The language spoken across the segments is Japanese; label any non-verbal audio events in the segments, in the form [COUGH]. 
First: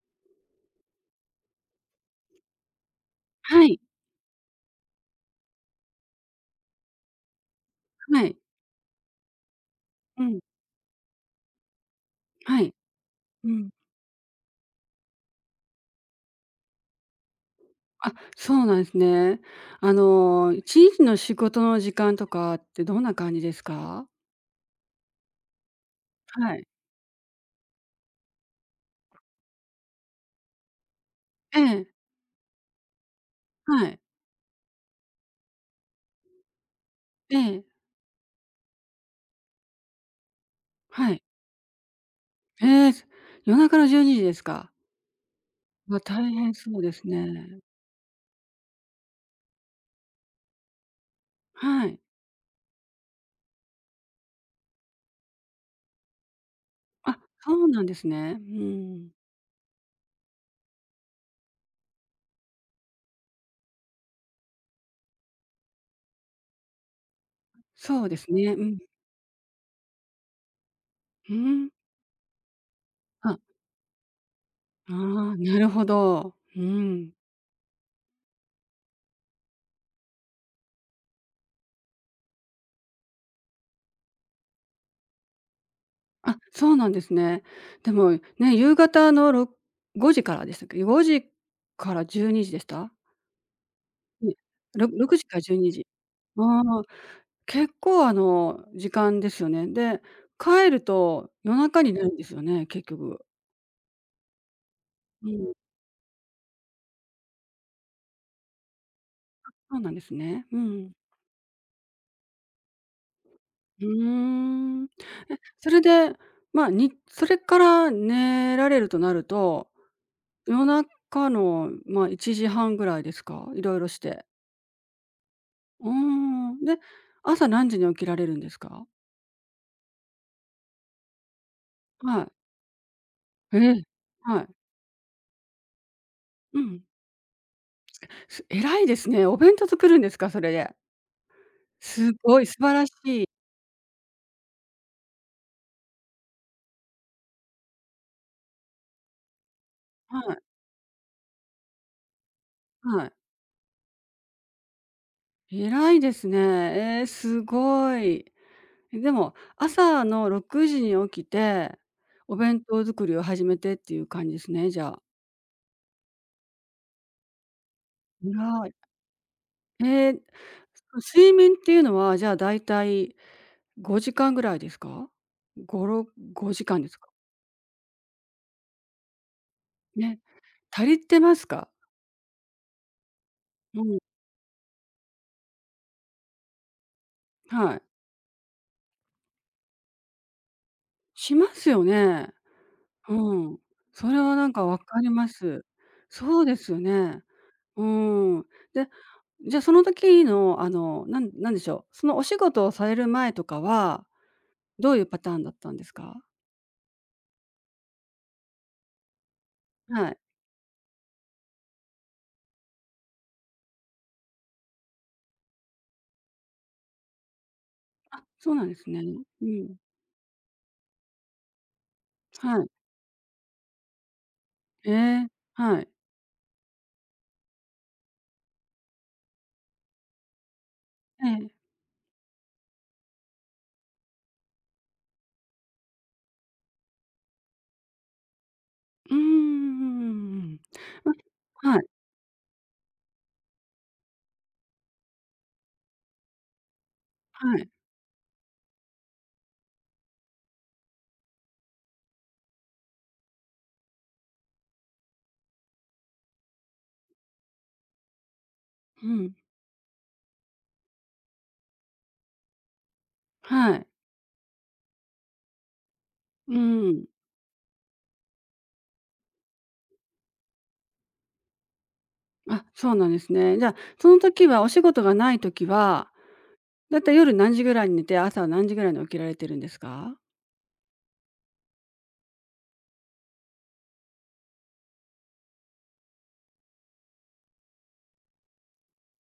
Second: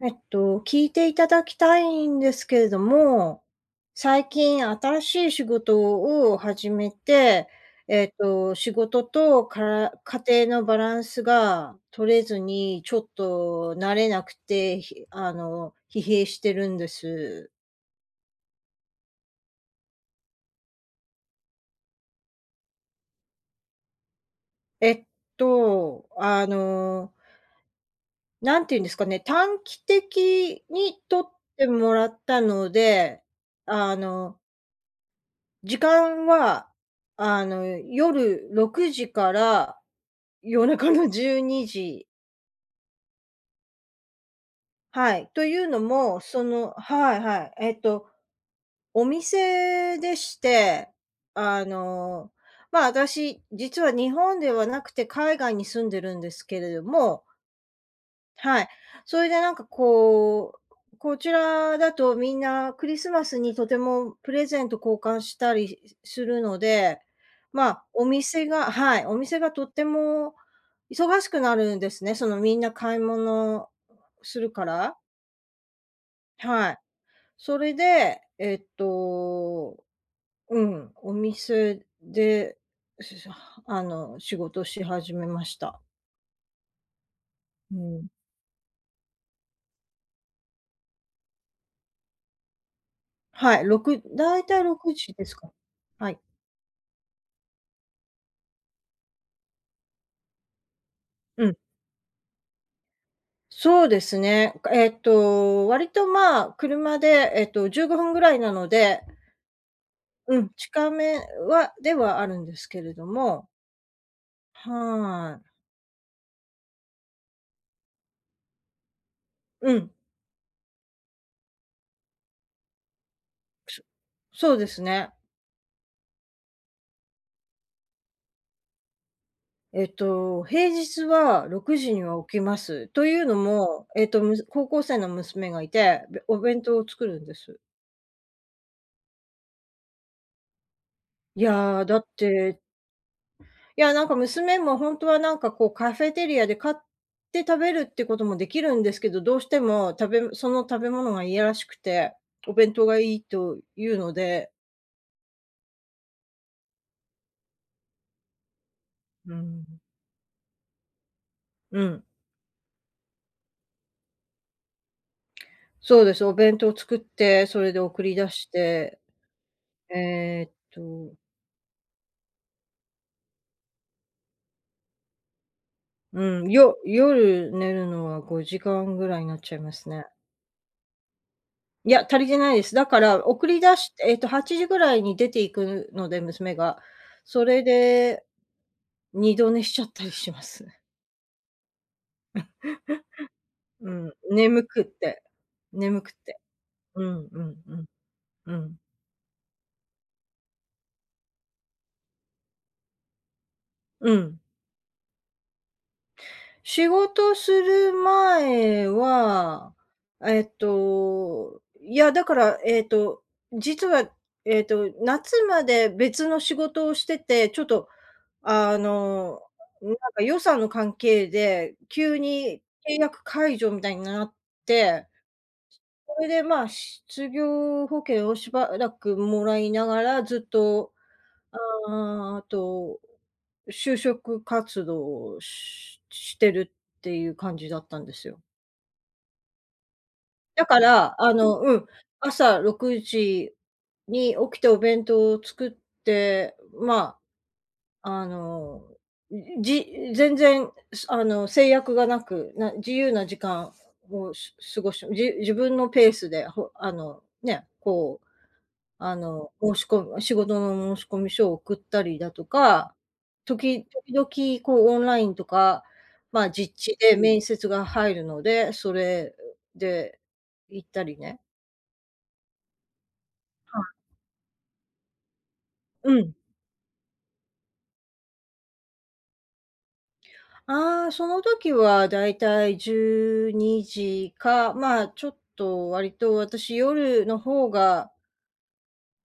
聞いていただきたいんですけれども、はい、最近新しい仕事を始めて、はい。仕事とからうん、家庭のバランスが取れずはい。に、ちょっうん。と慣れなくて、ひあの、疲弊してるんです。あ、そうなんですね。1日の仕事の時間とかってどんな感じですか？えっと、あはい。の、なんて言うんですかね、短期的に取っえてえ、もらったので、はあい。の時間は、ええ、夜6時から夜中のはい。12時。ええ、夜中の12時ですか。はい。というのわ、も、大変そうですね。お店でして、あはい。の、まあ、私、実は日本ではなくて海外に住んでるんですけれどあ、も。そうなんですね。うはい。ん。それでこちらだとみんなクリスマスにとてもプレゼント交換したりするので、まあ、そうですね。うん。お店がとっても忙しうくなん。るんですね。そのみんな買いあ、物するかあら。あ、なるほど。うはい。ん。それで、お店で、しあの、仕事し始めました。あ、そうなんですね。うでん。も、ね、夕方の5時からでしたっけ？5時から12時でした？はい、6ね、たい6時6時ですからか。12時。はい。ああ、結構、時間ですよね。で、帰るとう夜ん。中になるんですよね、結局。そうですね。うん、割と、まあ、車で、15分ぐらいなので、そうなんですうね。ん、う近ん。めはではあるんですけれども、うーん。え、はい。それで、それから寝られるとなると、うん。夜中の、ま、1時半ぐらいですか？いろいそろして。そうですね。うーん。で、朝何時に起きられるんですか？えっと、平日は6時にははい。起きます。というのええ。も、はい。高校生の娘がいて、おう弁当ん。を作るんです。偉いですね。お弁当作るんですか？それで。いやー、だっすごい、素て晴らしい。いや、なんか娘も本当はカフェテリアで買って食べるってこともできるんですけど、どうしてもはい食べ物が嫌らしくて、お弁当がはい。いいというので、偉いですね。ええ、すごい。え、でうも、ん。朝の6時に起きて、うん、お弁当作りを始めてっていう感じですね、じゃあ。そうです。お弁当作って、それで送り出偉しい。て、ええ、えーっと、睡眠っていうのは、じゃあ、だいたい5時間ぐらいですか？5、ごろ5時間ですか？夜寝るのは5時間ぐらいになっちゃいますね。ね。足りてますか？いや、足りてないです。だから送り出うしん、て8時ぐらいに出ていくので、娘が。それはい。で、二度寝しちゃったりします。しますよね。うん。うそん、れはなんか眠く分っかりてます。眠くっそて。うですようね。んうんううん。ーん。うん。で、じゃ、その時のなんなんでしょう、そのお仕事をされる前とかは、うん。どういうパターンだったんですか？仕事する前は、はい。えっと、いや、だから、えっと、実は、夏まで別の仕事をしてて、ちょっと、あ、そうなんであすね。の、うん。なんか予算の関係で、急はにい。契約解除みたいになっえて、え、はい。それで、まあ、失業保険をしばらくもらいながらずっとええ。あーあと、就職活動をしてるっていう感じだったんですよ。うーん、うんうんうんうん。だかまら、はい、朝6時に起きてお弁当を作って、まはい。あ、あの、じ全然、すあの、制約がなく、自由な時間を過ごし、自分のペースで、ほあの、ね、こううあん。の、申し込み仕事の申し込み書を送ったりだとか、はい。時々こうオンラインとか、まあ、うー実地ん。で面接が入るので、それで行ったりね。あ、そうなんですね。じゃあ、はい。その時はお仕事がない時は、うん。だいたい夜何時ぐらいに寝て、朝は何時ぐらいに起きられてるんですか？ああ、その時はだいたい12時か、まあ、ちょっと割と私夜の方が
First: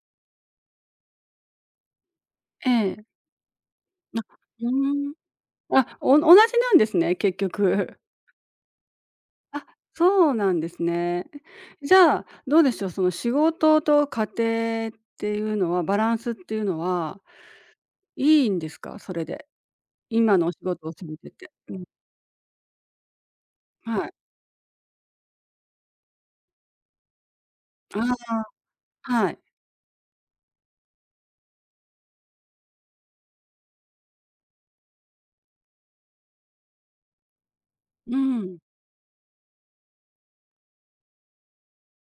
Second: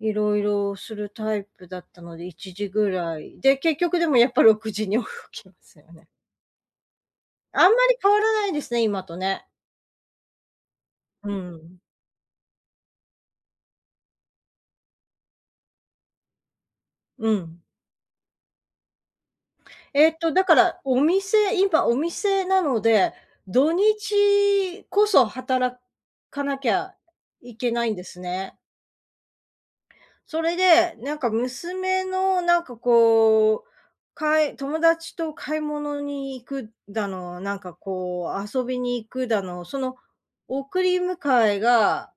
いろいろするタイプだったので1時えぐえ。らいで、結局でもやっぱう6時に起ーん。きますよあ、ね。お同じなんですね、結あんま局。り変わ [LAUGHS] らないですね、今とね。あ、そうなんですね。うん。じゃあ、どうでしょう、その仕事と家庭っていうのは、バランスっていうのは、うん。いいんですか？それで。今だのおか仕ら、事をされてて。うん。今お店なので、土はい。日こそ働かなきゃいけないんですあね。あ、はい。それで、娘の友達と買い物に行くだの、うん。遊びに行くだの、その送り迎えが、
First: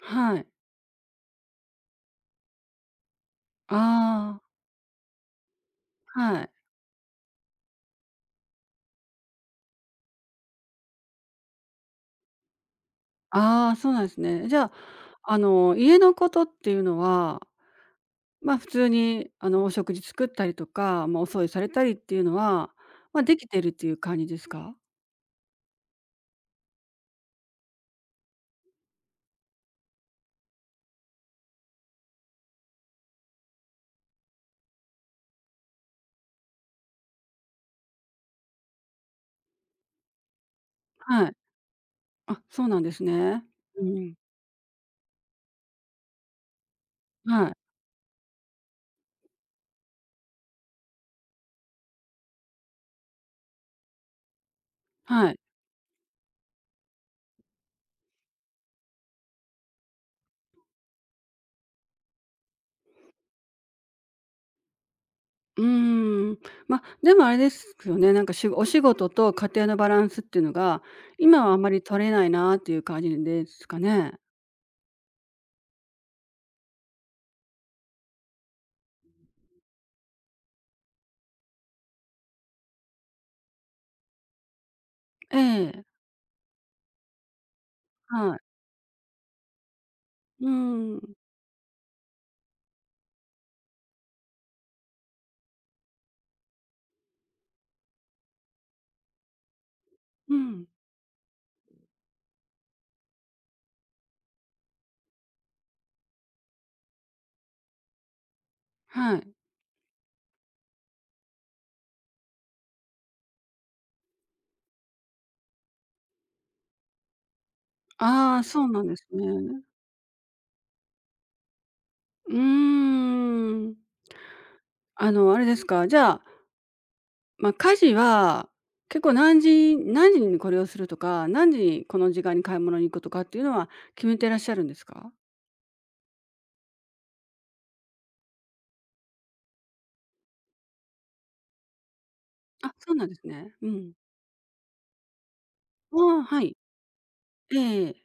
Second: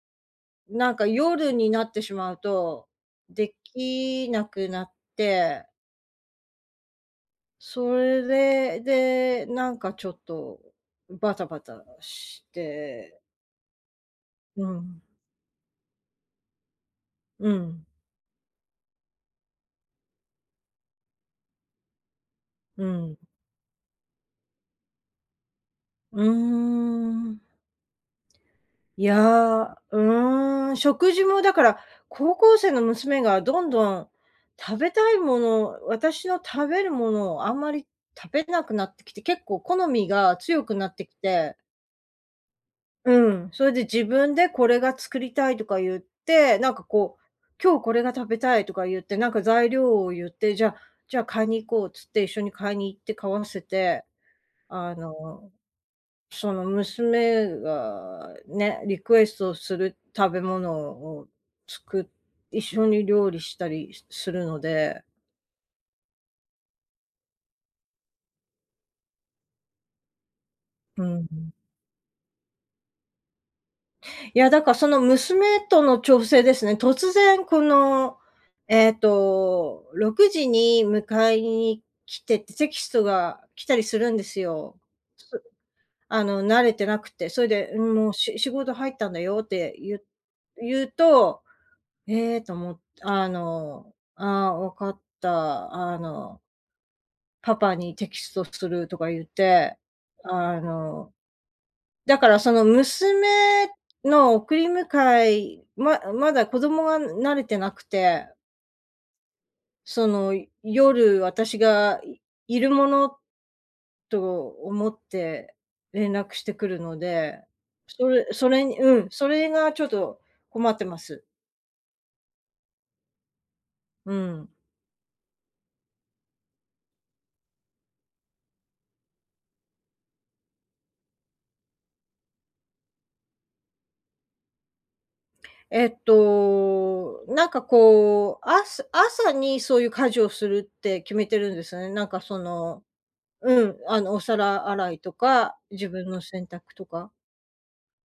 はい。夜になってしまうと、できああ、なくなって、はい。それで、ちょっとバタバタして、ああ、そうなんですね。じゃうあ、ん。あの、家のことっていうのは、うん。ま、普通に、あの、お食事作ったりとか、ま、お掃除されたりっていうのは、うん。ま、できてるっていう感じですか？うーん。いや、うーん、食事もだから、高校生の娘がどんどん食べたいもの、私の食べるものをあんまり食べなくなってきて、結構好みが強くなってきはい。て、あ、そうなんですうね。ん、それでう自ん。分でこれが作りたいとか言って、はい。今日これが食べたいとか言って、なんか材料を言って、じゃあ買いに行こうっつって一緒に買いに行って買わせて、あはい。の、その娘がね、リクエストする食べ物を作っ一緒に料理したりするので、うーん。ま、でもあれですよね、なんか、お仕事と家庭のバランスっていうのが、う今はん。あんまり取れないなっていう感じですかね？いや、だからその娘との調整ですね。突然この、6時に迎えに来てってテキストが来たりするんですよ。ええ、慣れてなくて。それで、うん、もう、はい。仕事入ったんだよって言うう言うん。と、ええと思って、ああ、わかった、パパにテキストするとか言って、うあん。のだからその娘の送り迎え、まだ子供が慣れてなくて、はい。その夜私がいるものと思って連絡してくるので、それああ、そそれうになんでうすん、それね。がちょっと困ってます。うーん。うん。あの、あれですか、じゃあ、家事は、結構何時何時にこれをするとか、何時にこの時間に買い物に行くとかっていうのは決めてらっしゃるんですか？えっと、なんかこう、あす朝にそういう家事をするって決めてるんですね。あ、そうなんですね。うん。お皿洗いとか、自あ分のあ、は洗い。濯とか。えええ。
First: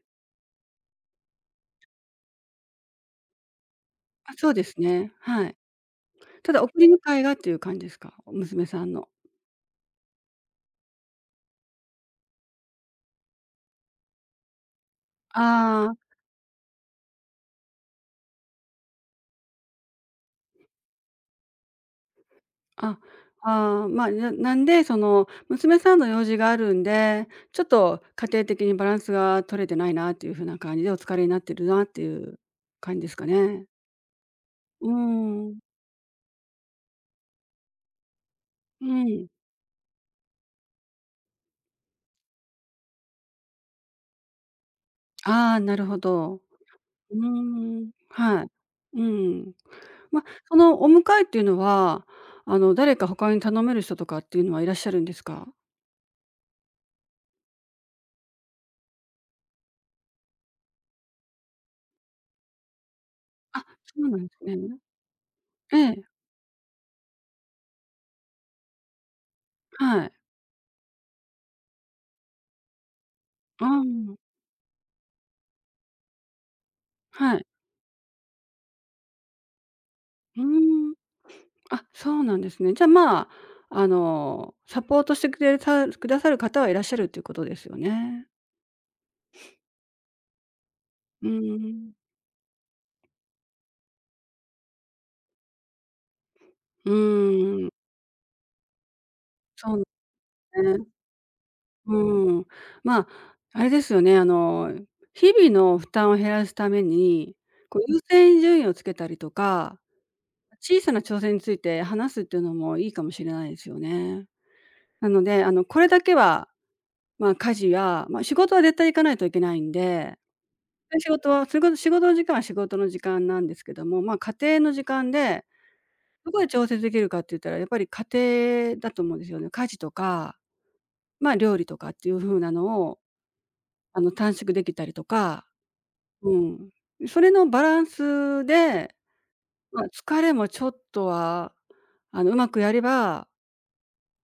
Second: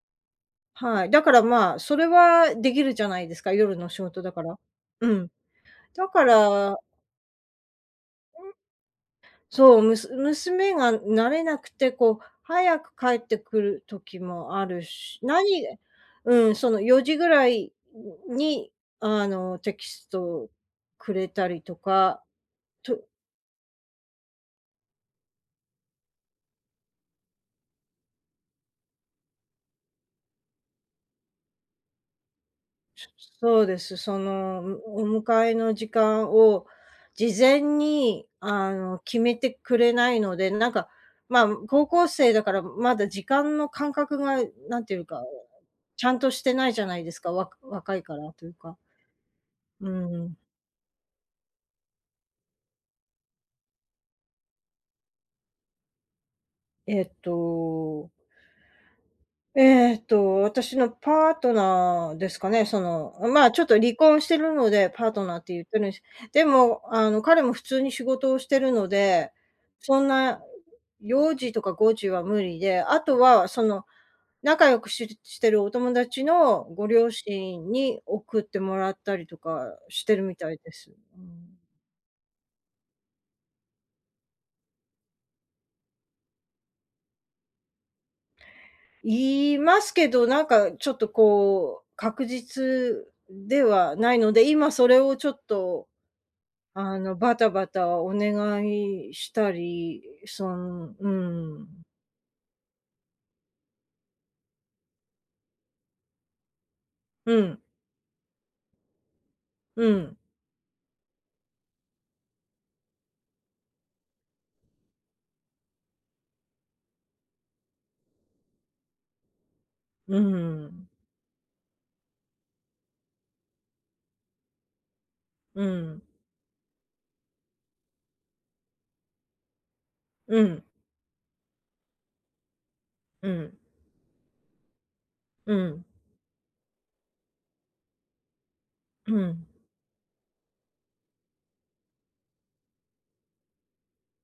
はい。だから、まあ、それはできるじゃないですか、夜の仕事だあ、かそうら。ですうね、ん。はい。だかただ送ら、り迎えがっていう感じですか？娘さんの。そう、娘が慣れなくて、早く帰ってくる時もあるし、何ああ。うん、その4時ぐらいに、テキストをくれたりとか、あ、とああ、なんで、その、娘さんの用事があるんで、ちょっと家庭的にバランスが取れてないなっていう風な感じでお疲れになってるなっていう感じですかそね。うです。その、うーお迎えん。の時間を事前に、う決ん。めてくれないので、まあ、高校生だから、まだ時間の感覚が、なんていうか、ああ、なるほちゃんとど。してないじゃないでうーすか、ん、若いからはとい。いうか。うん。うまあ、ん。そのお迎えっていうのは、あの、誰か他に頼める人とかっていうのはいらっしゃるんですか？えっと私のパートナーですかね、その、まあ、あ、ちょっとそ離うな婚んしでてするのね。で、パートナーって言っえてるんし、え、でも、彼も普通に仕事をしてるので、そはんい。な幼児とか5児は無理で、あとはそああ、の、仲良くしてるお友達のご両はい。親に送ってもらったりとかしてるみうーたいです。ん。うん。あ、そうなんですね。じゃ、まあ、あの、サポートしてくださる方はいらっしゃるということですよね。言いますけど、なんかちょっとうこう、ん。確実ではないので、今それをちょっとうバタバん、タお願いしたそうね。り、ん、うん。まあ、あれですよね、あの、日々の負担を減らすために、うん。こう優先順位をつけたりとか、うん。小さな挑戦について話すっていうのもいいかもしれないですよね。なので、あの、これだけは、まあ、家事や、まあ、仕事は絶対行かないといけないんでうん。で、仕事は仕事の時間なんですけども、まあ、家庭の時間で、うん。どこで調節できるかって言ったら、やっぱり家庭だと思うんですよね。家事とか、うん。まあ、料理とかっていう風なのを、うん。あの、短縮できたりとか、うん。うん。それのバランスで、うん。まあ、疲れもちょっとは、あの、うまくやれば、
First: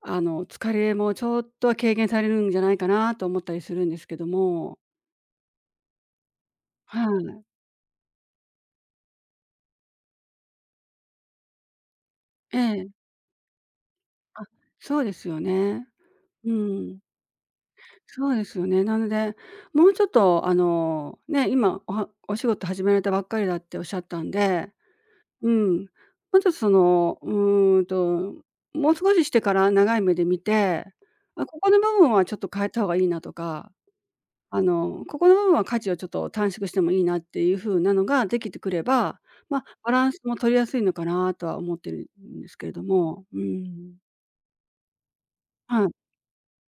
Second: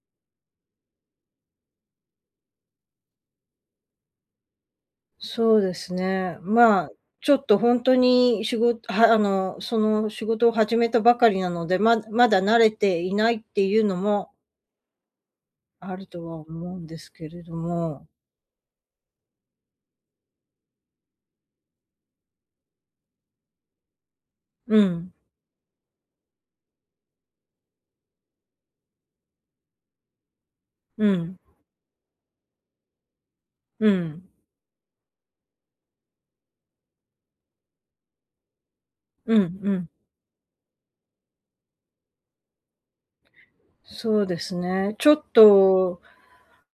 あの、疲れもちょっとは軽減されるんじゃないかなと思ったりするんですけども。そうですね。まあ、はちょい。っと本当に仕事はその仕事を始めたばかりなので、まだえ慣れえ。ていないっていうのもあ、そうですよね。あるとはう思うんでん。すけれども。そうですよね。なので、もうちょっとあの、ね、今お仕事始められたばっかりだっておっしゃったんで、うん。うん、もうちょっとその、うーんと、もう少ししてから長い目で見て、うん。あ、ここの部分はちょっと変えた方がいいなとか、うん。あの、ここの部分は価値をちょっと短縮してもいいなっていう風なのができてくれば、うんまあ、うん。バランスも取りやすいのかなとは思ってるんですけれども、うん。そうですね。ちょっはい。と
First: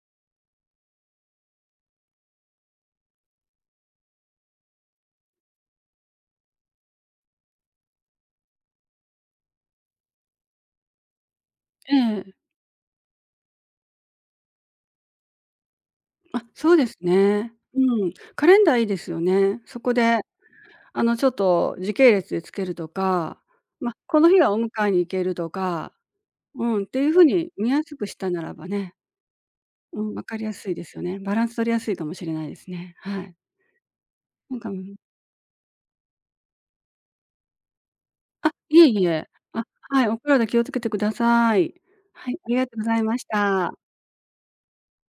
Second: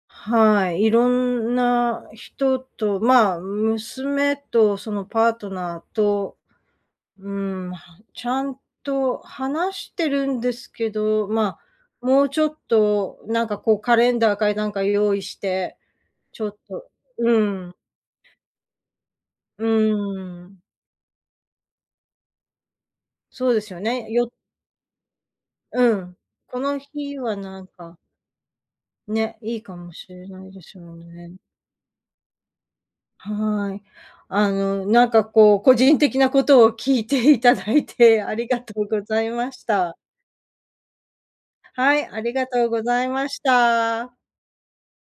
はい、いろんな人と、まあ、娘とそのパートナーと、うーん、ちゃんと話してるんですけど、まあ、もうえちえょっとなんかこうカレンダーかなんか用意して、あ、ちょっそうとですうね。ん、うん、カレンダーいいですよね。うそこで、ーん、あの、ちょっと時系列でつけるとか、そうですよま、ね。この日はお迎えに行けるとか、うん、こうのん、っていう日風はになん見やすか、くしたならばね、ね、いいかもうしん、分れかなりいやですいすでよすよね。ね。バランス取りやすいかもしれないですね。はい。はい。なんか、うん、個人的なことを聞いていただいてありあ、がいとえうごいざえ。いまあ、した。はい、お体気をつけてください。はい、あはりい、がありがとうとうごござざいいましました。た。